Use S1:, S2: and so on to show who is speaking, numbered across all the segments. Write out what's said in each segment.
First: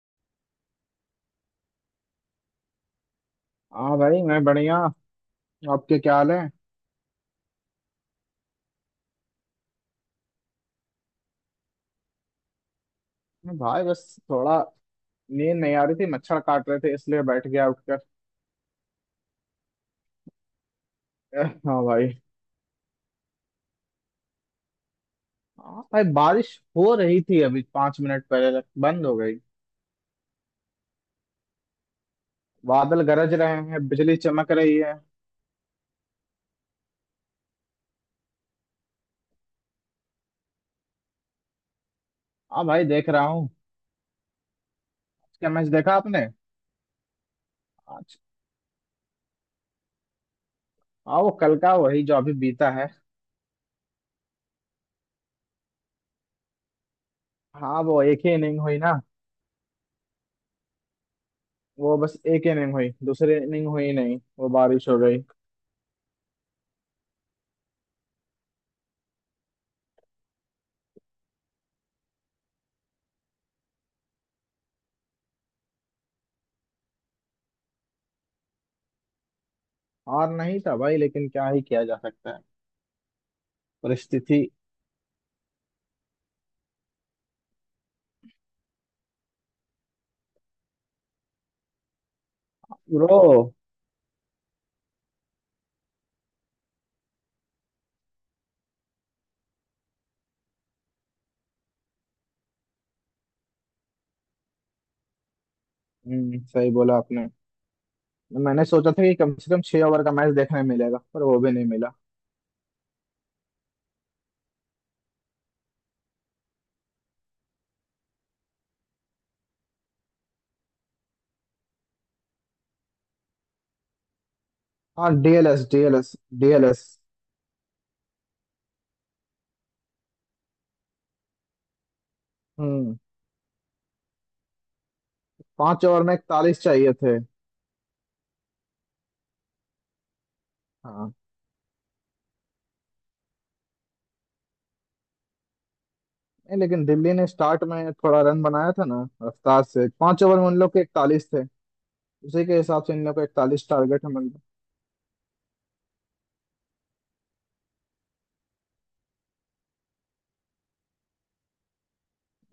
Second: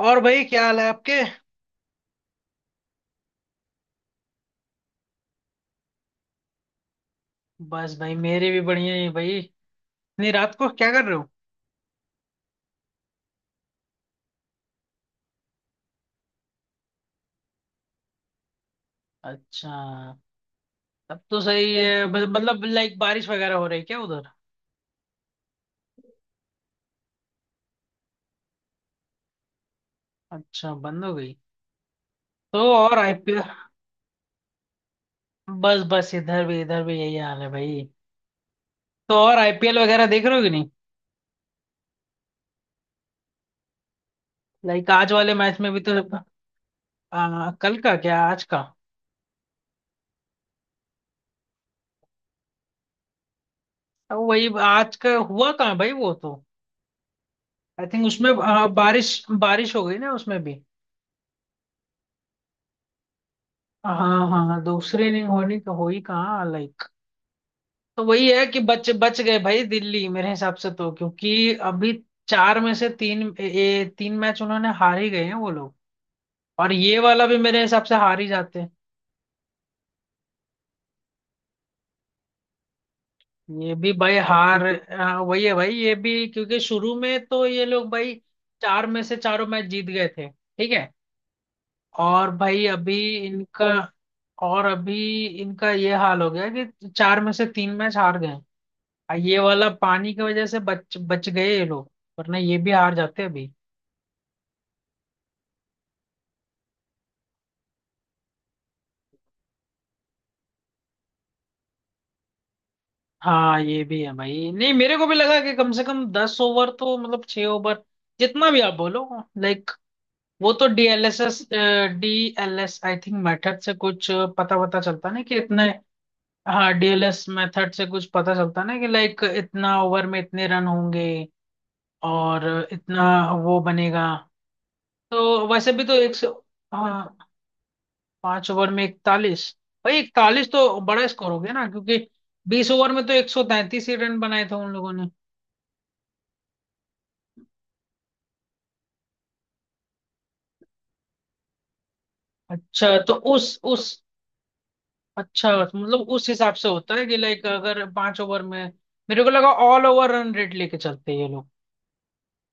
S1: और भाई, क्या हाल है आपके।
S2: हाँ भाई, मैं बढ़िया। आपके क्या हाल है?
S1: बस भाई, मेरे भी बढ़िया ही भाई। इतनी रात को क्या कर रहे हो?
S2: मैं भाई बस थोड़ा नींद नहीं आ रही थी, मच्छर काट रहे थे, इसलिए बैठ गया उठकर।
S1: अच्छा। तब तो सही
S2: हाँ
S1: है।
S2: भाई।
S1: मतलब, लाइक बारिश वगैरह हो रही है क्या उधर?
S2: हाँ भाई, बारिश हो रही थी, अभी 5 मिनट पहले तक बंद हो गई।
S1: अच्छा, बंद हो गई। तो और
S2: बादल गरज
S1: आईपीएल?
S2: रहे हैं, बिजली चमक रही है।
S1: बस बस इधर भी, इधर भी यही हाल है भाई। तो और आईपीएल वगैरह देख रहे हो कि नहीं?
S2: हाँ भाई, देख रहा हूँ।
S1: लाइक आज वाले
S2: क्या
S1: मैच
S2: मैच
S1: में भी
S2: देखा
S1: तो।
S2: आपने?
S1: कल का,
S2: आज।
S1: क्या आज का?
S2: हाँ, वो कल का वही जो अभी बीता है।
S1: अब वही आज का हुआ कहाँ भाई, वो तो।
S2: हाँ,
S1: आई
S2: वो
S1: थिंक
S2: एक
S1: उसमें
S2: ही इनिंग हुई ना।
S1: बारिश। बारिश हो गई ना उसमें भी।
S2: वो बस एक ही इनिंग हुई, दूसरी इनिंग हुई नहीं,
S1: हाँ
S2: वो
S1: हाँ,
S2: बारिश हो
S1: दूसरे
S2: गई।
S1: इनिंग होनी हो ही कहाँ, लाइक। तो वही है कि बच बच गए भाई, दिल्ली मेरे हिसाब से तो, क्योंकि अभी चार में से तीन ए, ए, तीन मैच उन्होंने हार ही गए हैं वो लोग। और ये वाला भी मेरे हिसाब से हार ही जाते हैं।
S2: और नहीं था भाई, लेकिन क्या ही किया जा सकता है।
S1: ये भी भाई
S2: परिस्थिति।
S1: हार। हाँ, वही है भाई, ये भी क्योंकि शुरू में तो ये लोग भाई चार में से चारों मैच जीत गए थे, ठीक है। और भाई अभी।
S2: ब्रो,
S1: इनका। और अभी इनका ये हाल हो गया कि चार में से तीन मैच हार गए। और ये वाला पानी की वजह से बच बच गए ये लोग। वरना ये भी हार जाते अभी।
S2: हम्म, सही बोला आपने। मैंने सोचा था कि कम से कम 6 ओवर का मैच देखने मिलेगा, पर वो भी नहीं मिला।
S1: हाँ, ये भी है भाई। नहीं, मेरे को भी लगा कि कम से कम 10 ओवर, तो मतलब 6 ओवर, जितना भी आप बोलो, लाइक। वो तो डीएलएस आई थिंक मेथड से कुछ पता पता चलता
S2: हाँ,
S1: ना कि इतने।
S2: डीएलएस डीएलएस
S1: हाँ,
S2: डीएलएस।
S1: डीएलएस मेथड से कुछ पता चलता ना कि लाइक इतना ओवर में इतने रन होंगे। और
S2: हम्म।
S1: इतना वो बनेगा। तो वैसे भी
S2: पांच
S1: तो
S2: ओवर में
S1: 100।
S2: 41 चाहिए थे।
S1: हाँ, 5 ओवर में 41। भाई, 41 तो बड़ा
S2: हाँ।
S1: स्कोर हो गया ना, क्योंकि 20 ओवर में तो 133 ही रन बनाए थे उन लोगों।
S2: नहीं लेकिन दिल्ली ने स्टार्ट में थोड़ा रन बनाया था ना रफ्तार से, 5 ओवर में उन लोग के 41 थे। उसी के हिसाब से
S1: अच्छा,
S2: इन
S1: तो
S2: लोग को
S1: उस
S2: 41
S1: उस
S2: टारगेट है मतलब।
S1: अच्छा मतलब उस हिसाब से होता है कि लाइक अगर 5 ओवर में। मेरे को लगा ऑल ओवर रन रेट लेके चलते हैं ये लोग।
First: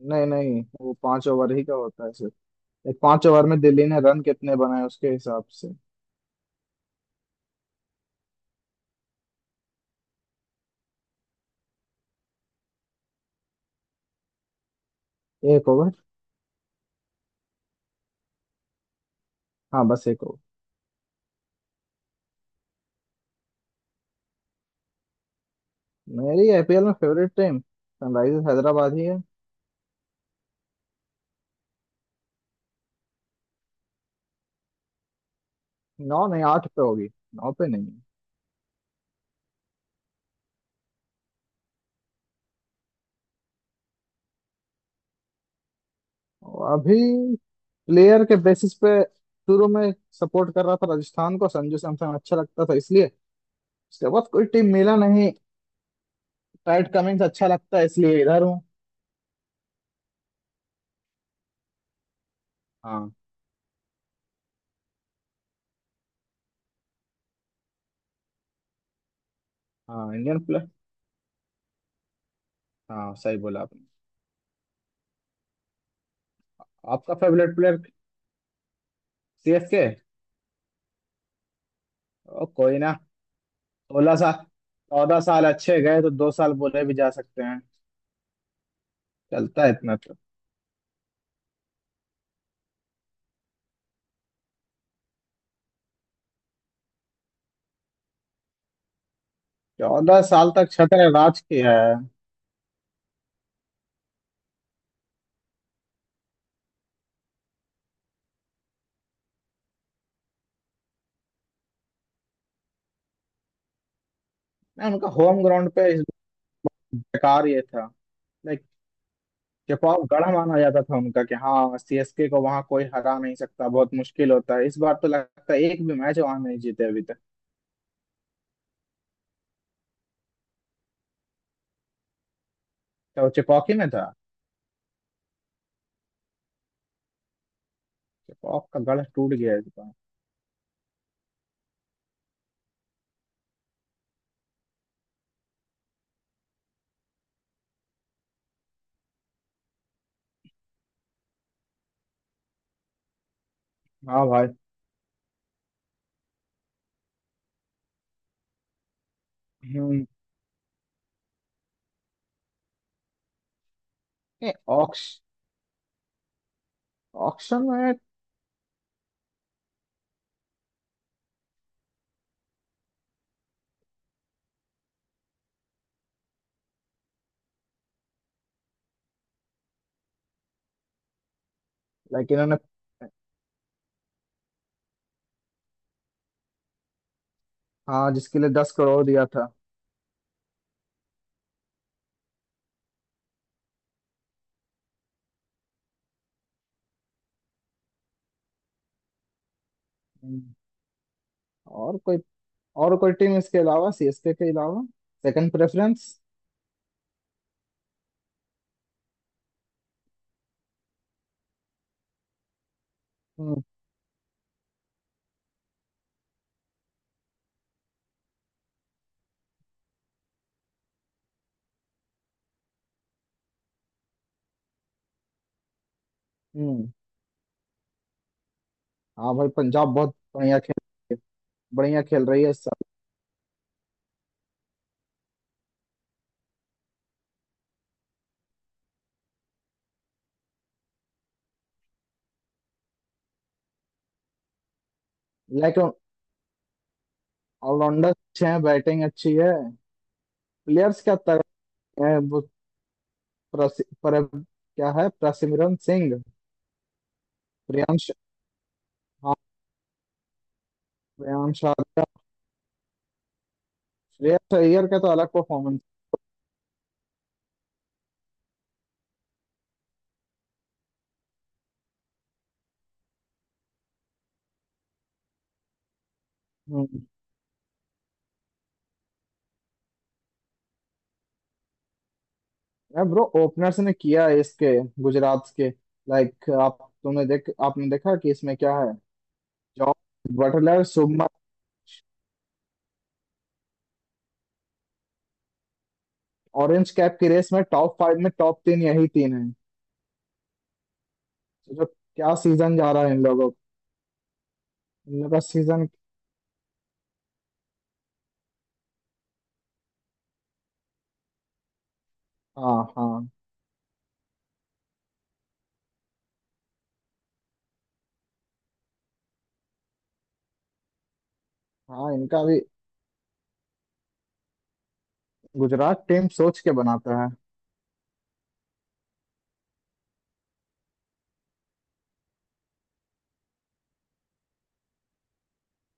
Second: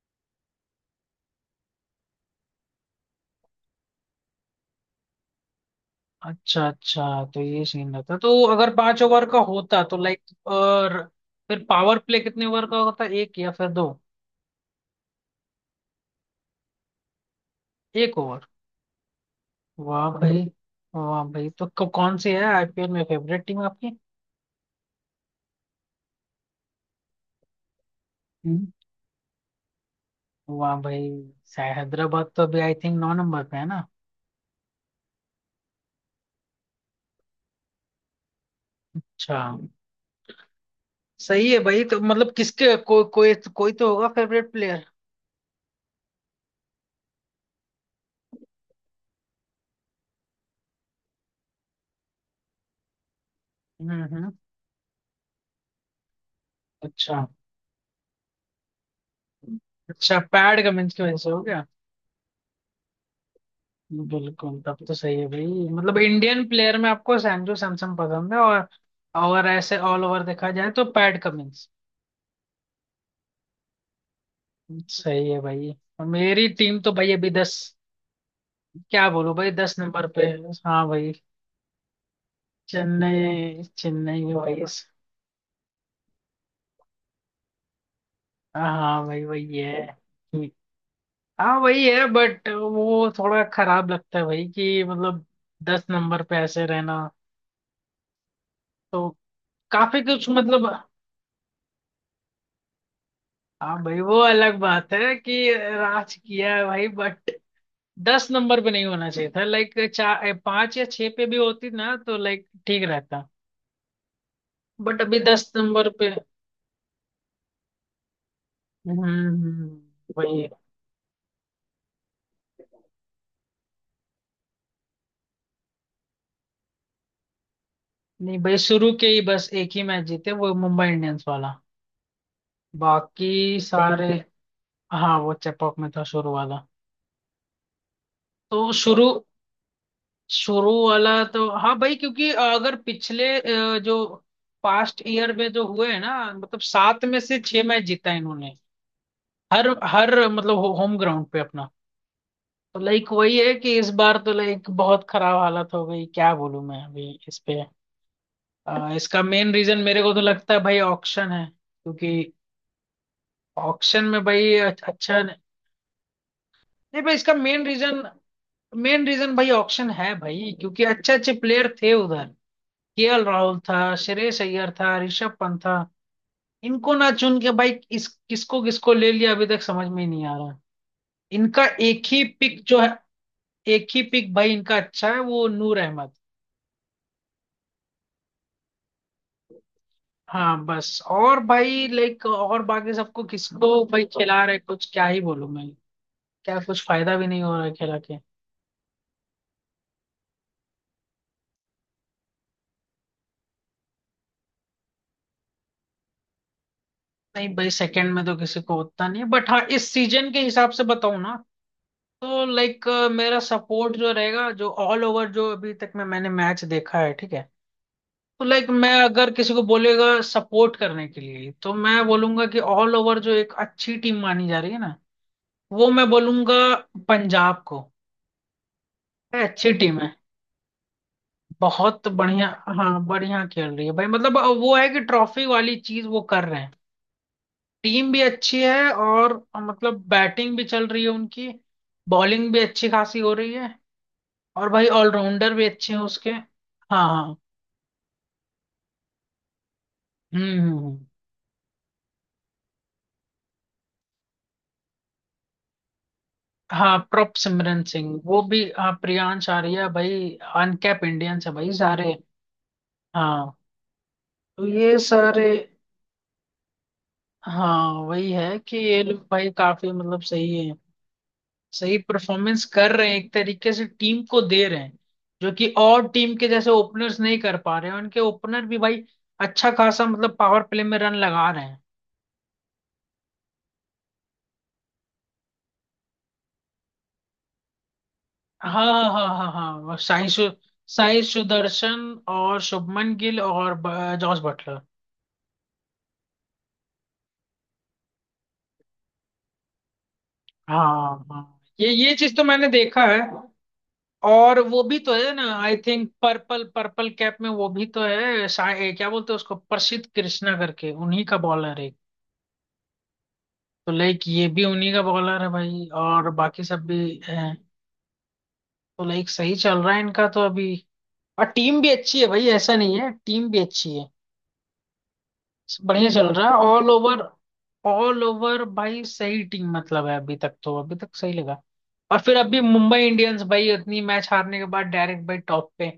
S2: नहीं नहीं, वो पांच ओवर ही का होता है सिर्फ। एक 5 ओवर में दिल्ली ने रन कितने बनाए उसके हिसाब से।
S1: अच्छा अच्छा, तो ये सीन रहता। तो अगर 5 ओवर का होता तो लाइक और फिर पावर प्ले कितने ओवर का होता, 1 या फिर 2?
S2: 1 ओवर।
S1: 1 ओवर।
S2: हाँ, बस
S1: वाह
S2: 1 ओवर।
S1: भाई। वाह भाई, तो कौन सी है आईपीएल में फेवरेट टीम आपकी?
S2: मेरी आईपीएल में favourite team Sunrisers
S1: hmm.
S2: Hyderabad ही है।
S1: वाह भाई। शायद हैदराबाद तो अभी आई थिंक 9 नंबर पे है ना?
S2: 9 नहीं, 8 पे होगी। 9 पे नहीं है।
S1: अच्छा। सही है भाई, तो मतलब किसके को, कोई कोई तो होगा फेवरेट प्लेयर?
S2: और अभी प्लेयर के बेसिस पे शुरू में सपोर्ट कर रहा था राजस्थान को, संजू सैमसन अच्छा लगता था इसलिए।
S1: हम्म,
S2: उसके बाद
S1: हम्म।
S2: कोई टीम मिला नहीं। पैट कमिंग्स
S1: अच्छा।
S2: अच्छा लगता है इसलिए इधर हूँ।
S1: अच्छा, पैड का की वजह से हो गया।
S2: हाँ।
S1: बिल्कुल, तब तो सही है भाई। मतलब इंडियन प्लेयर में आपको सैजू सैमसन पसंद है और ऐसे ऑल
S2: हाँ,
S1: ओवर
S2: इंडियन
S1: देखा
S2: प्लेयर।
S1: जाए तो पैट कमिंस।
S2: हाँ, सही बोला आपने।
S1: सही है भाई। और मेरी टीम तो भाई
S2: आपका
S1: अभी
S2: फेवरेट
S1: 10।
S2: प्लेयर?
S1: क्या बोलूं भाई, दस
S2: सीएसके।
S1: नंबर पे। हाँ भाई।
S2: ओ, कोई ना।
S1: चेन्नई
S2: सोलह
S1: चेन्नई में
S2: साल
S1: भाई।
S2: 14 साल अच्छे गए तो 2 साल बोले भी जा सकते हैं।
S1: हाँ भाई, वही
S2: चलता है
S1: है।
S2: इतना तो।
S1: हाँ, वही है बट वो थोड़ा खराब लगता है भाई कि मतलब 10 नंबर पे ऐसे रहना। तो काफी
S2: चौदह
S1: कुछ
S2: साल
S1: मतलब।
S2: तक छत्र राज किया है।
S1: हाँ भाई, वो अलग बात है कि राज किया है भाई, बट 10 नंबर पे नहीं होना चाहिए था, लाइक 4 5 या 6 पे भी होती ना तो लाइक ठीक रहता।
S2: मैं
S1: बट
S2: उनका
S1: अभी
S2: होम
S1: दस
S2: ग्राउंड पे
S1: नंबर
S2: इस
S1: पे।
S2: बेकार ये था। लाइक,
S1: हम्म,
S2: जवाब गढ़
S1: वही।
S2: माना जाता था उनका कि हाँ, सीएसके को वहां कोई हरा नहीं सकता, बहुत मुश्किल होता है, इस बार तो लगता है एक भी मैच वहां नहीं जीते अभी तक।
S1: नहीं भाई, शुरू के ही बस एक ही मैच जीते, वो मुंबई इंडियंस वाला।
S2: तो वो
S1: बाकी
S2: चेपॉकी में
S1: सारे।
S2: था।
S1: हाँ, वो चेपॉक में था शुरू वाला।
S2: चेपॉक
S1: तो
S2: का गढ़
S1: शुरू,
S2: टूट गया इस बार।
S1: शुरू वाला तो हाँ भाई, क्योंकि अगर पिछले जो पास्ट ईयर में जो हुए हैं ना मतलब 7 में से 6 मैच जीता है इन्होंने, हर हर मतलब होम ग्राउंड पे अपना। तो लाइक वही है कि इस बार
S2: हाँ
S1: तो
S2: भाई।
S1: लाइक बहुत खराब हालत हो गई, क्या बोलूं मैं अभी इस पे। इसका मेन रीजन मेरे
S2: हम्म।
S1: को तो लगता है भाई ऑक्शन है, क्योंकि ऑक्शन में भाई
S2: नहीं, ऑक्श
S1: अच्छा नहीं। नहीं भाई, इसका मेन
S2: ऑक्शन में।
S1: रीजन, मेन रीजन भाई ऑक्शन है भाई, क्योंकि अच्छे अच्छे प्लेयर थे उधर। केएल राहुल था, श्रेयस अय्यर था, ऋषभ पंत था। इनको ना चुन के भाई, इस किसको किसको ले लिया अभी तक समझ में ही नहीं आ रहा। इनका एक ही
S2: लाइक इन्होंने।
S1: पिक जो है, एक ही पिक भाई इनका अच्छा है, वो नूर अहमद।
S2: हाँ, जिसके लिए 10 करोड़ दिया था।
S1: हाँ बस, और भाई लाइक और बाकी सबको किसको भाई खिला रहे, कुछ क्या ही बोलूं मैं। क्या, कुछ फायदा भी नहीं हो रहा है खिला के।
S2: हम्म, और कोई और कोई टीम इसके अलावा, सीएसके के अलावा, सेकंड प्रेफरेंस?
S1: नहीं भाई, सेकंड में तो किसी को उतना नहीं है, बट हाँ, इस सीजन के हिसाब से बताऊं ना, तो लाइक मेरा
S2: हम्म
S1: सपोर्ट जो रहेगा, जो ऑल ओवर जो अभी तक में मैंने मैच देखा है, ठीक है। तो लाइक मैं अगर किसी को बोलेगा सपोर्ट करने के लिए, तो मैं बोलूंगा कि ऑल ओवर जो एक अच्छी टीम मानी जा रही है ना, वो मैं बोलूंगा
S2: हम्म।
S1: पंजाब को।
S2: हाँ
S1: ये
S2: भाई,
S1: अच्छी
S2: पंजाब
S1: टीम है।
S2: बहुत बढ़िया खेल, बढ़िया
S1: बहुत
S2: खेल रही
S1: बढ़िया।
S2: है सब।
S1: हाँ, बढ़िया खेल रही है भाई, मतलब वो है कि ट्रॉफी वाली चीज वो कर रहे हैं। टीम भी अच्छी है और मतलब बैटिंग भी चल रही है उनकी। बॉलिंग भी अच्छी खासी हो रही है। और भाई ऑलराउंडर भी
S2: लाइक,
S1: अच्छे हैं उसके। हाँ हाँ।
S2: ऑलराउंडर अच्छे हैं, बैटिंग अच्छी है।
S1: हम्म,
S2: प्लेयर्स क्या तगड़े हैं वो। क्या है, प्रसिमरन सिंह?
S1: हाँ, प्रॉप सिमरन
S2: प्रियांश,
S1: सिंह वो भी, हाँ
S2: हाँ,
S1: प्रियांश आर्या भाई। अनकैप इंडियंस है
S2: प्रियांश
S1: भाई
S2: आर्या।
S1: सारे। हाँ।
S2: श्रेयस
S1: तो
S2: अय्यर
S1: ये
S2: का तो अलग
S1: सारे।
S2: परफॉर्मेंस।
S1: हाँ, वही है कि ये लोग भाई काफी मतलब सही है, सही परफॉर्मेंस कर रहे हैं एक तरीके से टीम को दे रहे हैं, जो कि और टीम के जैसे
S2: हम्म।
S1: ओपनर्स नहीं कर पा रहे हैं। उनके ओपनर भी भाई अच्छा खासा मतलब पावर प्ले में रन लगा रहे हैं।
S2: ब्रो, ओपनर्स ने किया है इसके, गुजरात के। लाइक आप तुमने देख आपने देखा कि इसमें
S1: हाँ
S2: क्या है?
S1: हाँ हाँ हाँ हाँ,
S2: जॉस
S1: वो
S2: बटलर,
S1: साई
S2: शुभमन।
S1: सुदर्शन और शुभमन गिल और जॉस बटलर।
S2: ऑरेंज कैप की रेस में टॉप 5 में, टॉप 3 यही तीन है।
S1: हाँ हाँ।
S2: सोचो,
S1: ये
S2: क्या
S1: चीज तो मैंने
S2: सीजन जा रहा
S1: देखा
S2: है
S1: है।
S2: इन लोगों का।
S1: और वो भी तो
S2: इन लोगों
S1: है
S2: का
S1: ना, I
S2: season.
S1: Think purple purple cap में वो भी तो है क्या बोलते हैं उसको, प्रसिद्ध कृष्णा करके उन्हीं का बॉलर है।
S2: हाँ हाँ।
S1: तो लाइक ये भी उन्हीं का बॉलर है भाई और बाकी सब भी हैं। तो लाइक सही चल रहा है इनका तो अभी। और टीम भी
S2: हाँ,
S1: अच्छी है
S2: इनका
S1: भाई,
S2: भी,
S1: ऐसा नहीं है, टीम भी अच्छी है।
S2: गुजरात
S1: बढ़िया चल
S2: टीम
S1: रहा है
S2: सोच के
S1: ऑल ओवर।
S2: बनाता है।
S1: ऑल ओवर भाई सही टीम मतलब है अभी तक, तो अभी तक सही लगा। और फिर अभी मुंबई इंडियंस भाई इतनी मैच हारने के बाद डायरेक्ट भाई टॉप पे।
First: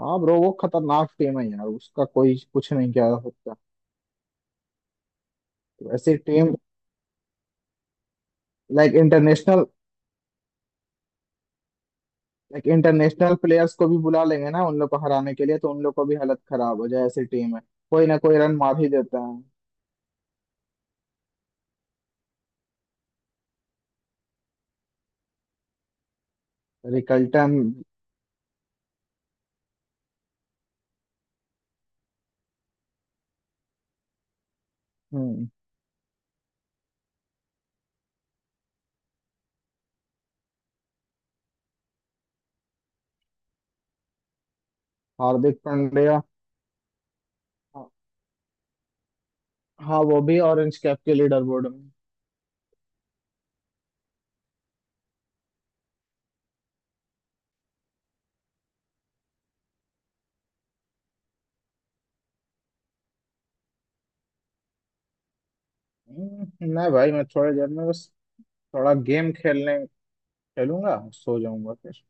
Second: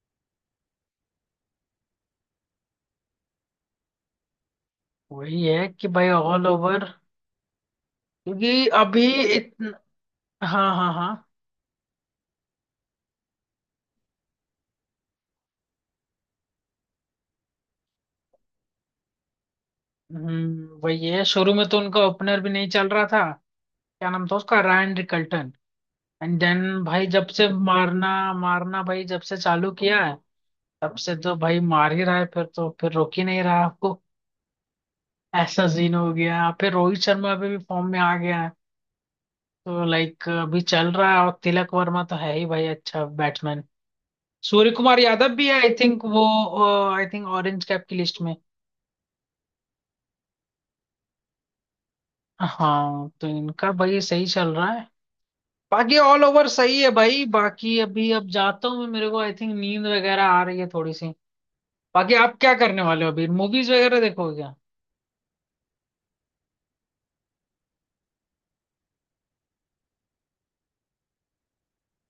S2: हाँ ब्रो, वो खतरनाक टीम है यार, उसका कोई कुछ नहीं किया जा सकता।
S1: वही है कि
S2: तो
S1: भाई
S2: ऐसी
S1: ऑल
S2: टीम,
S1: ओवर, क्योंकि
S2: लाइक
S1: अभी
S2: इंटरनेशनल,
S1: इतना। हाँ हाँ हाँ।
S2: लाइक इंटरनेशनल प्लेयर्स को भी बुला लेंगे ना उन लोग को हराने के लिए, तो उन लोग को भी हालत खराब हो जाए, ऐसी टीम है। कोई ना कोई रन मार ही देता है।
S1: हम्म, वही है, शुरू में तो उनका ओपनर भी नहीं चल रहा था। क्या नाम था उसका, रायन रिकल्टन। एंड देन भाई, जब से
S2: रिकल्टन।
S1: मारना, मारना भाई जब से चालू किया है, तब से तो भाई मार ही रहा है, फिर तो फिर रोक ही नहीं रहा आपको।
S2: हम्म।
S1: ऐसा सीन हो गया, फिर रोहित शर्मा अभी भी फॉर्म में आ गया है। तो लाइक अभी चल रहा है, और तिलक वर्मा तो है ही भाई अच्छा बैट्समैन। सूर्य कुमार यादव भी है
S2: हार्दिक
S1: आई थिंक
S2: पांड्या।
S1: वो, आई थिंक ऑरेंज कैप की लिस्ट में।
S2: हाँ, वो भी ऑरेंज कैप के लीडर बोर्ड में।
S1: हाँ, तो इनका भाई सही चल रहा है। बाकी ऑल ओवर सही है भाई। बाकी अभी अब जाता हूँ मैं, मेरे को आई थिंक नींद वगैरह आ रही है थोड़ी सी। बाकी आप क्या करने वाले हो अभी, मूवीज वगैरह देखोगे क्या?
S2: हम्म, नहीं भाई, मैं थोड़ी देर में बस थोड़ा गेम खेलने खेलूंगा, सो जाऊंगा फिर।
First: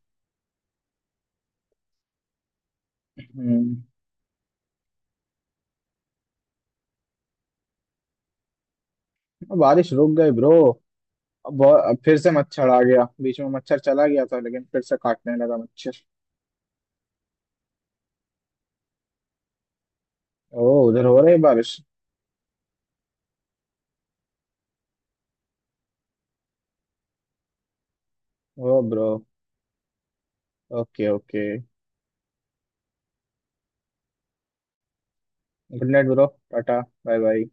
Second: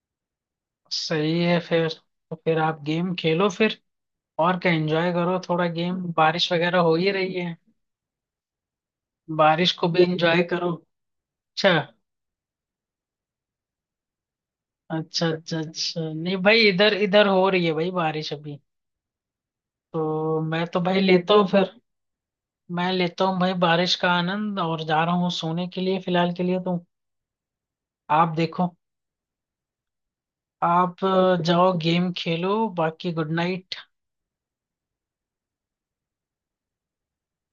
S1: सही है फिर। तो फिर आप गेम खेलो फिर
S2: हम्म।
S1: और क्या, एंजॉय करो थोड़ा गेम, बारिश वगैरह हो ही रही है, बारिश को
S2: बारिश
S1: भी
S2: रुक गई
S1: एंजॉय
S2: ब्रो।
S1: करो। अच्छा,
S2: बहुत फिर से मच्छर आ गया, बीच में मच्छर चला गया था लेकिन फिर से
S1: अच्छा,
S2: काटने लगा
S1: अच्छा, अच्छा,
S2: मच्छर।
S1: नहीं भाई इधर, इधर हो रही है भाई बारिश अभी। तो मैं
S2: ओ,
S1: तो भाई
S2: उधर हो रही
S1: लेता
S2: है
S1: हूँ
S2: बारिश।
S1: फिर, मैं लेता हूँ भाई बारिश का आनंद और जा रहा हूँ सोने के लिए फिलहाल के लिए तो। आप देखो,
S2: ओ ब्रो।
S1: आप
S2: ओके, ओके।
S1: जाओ गेम खेलो, बाकी good night.
S2: Good night bro. टाटा। Bye bye.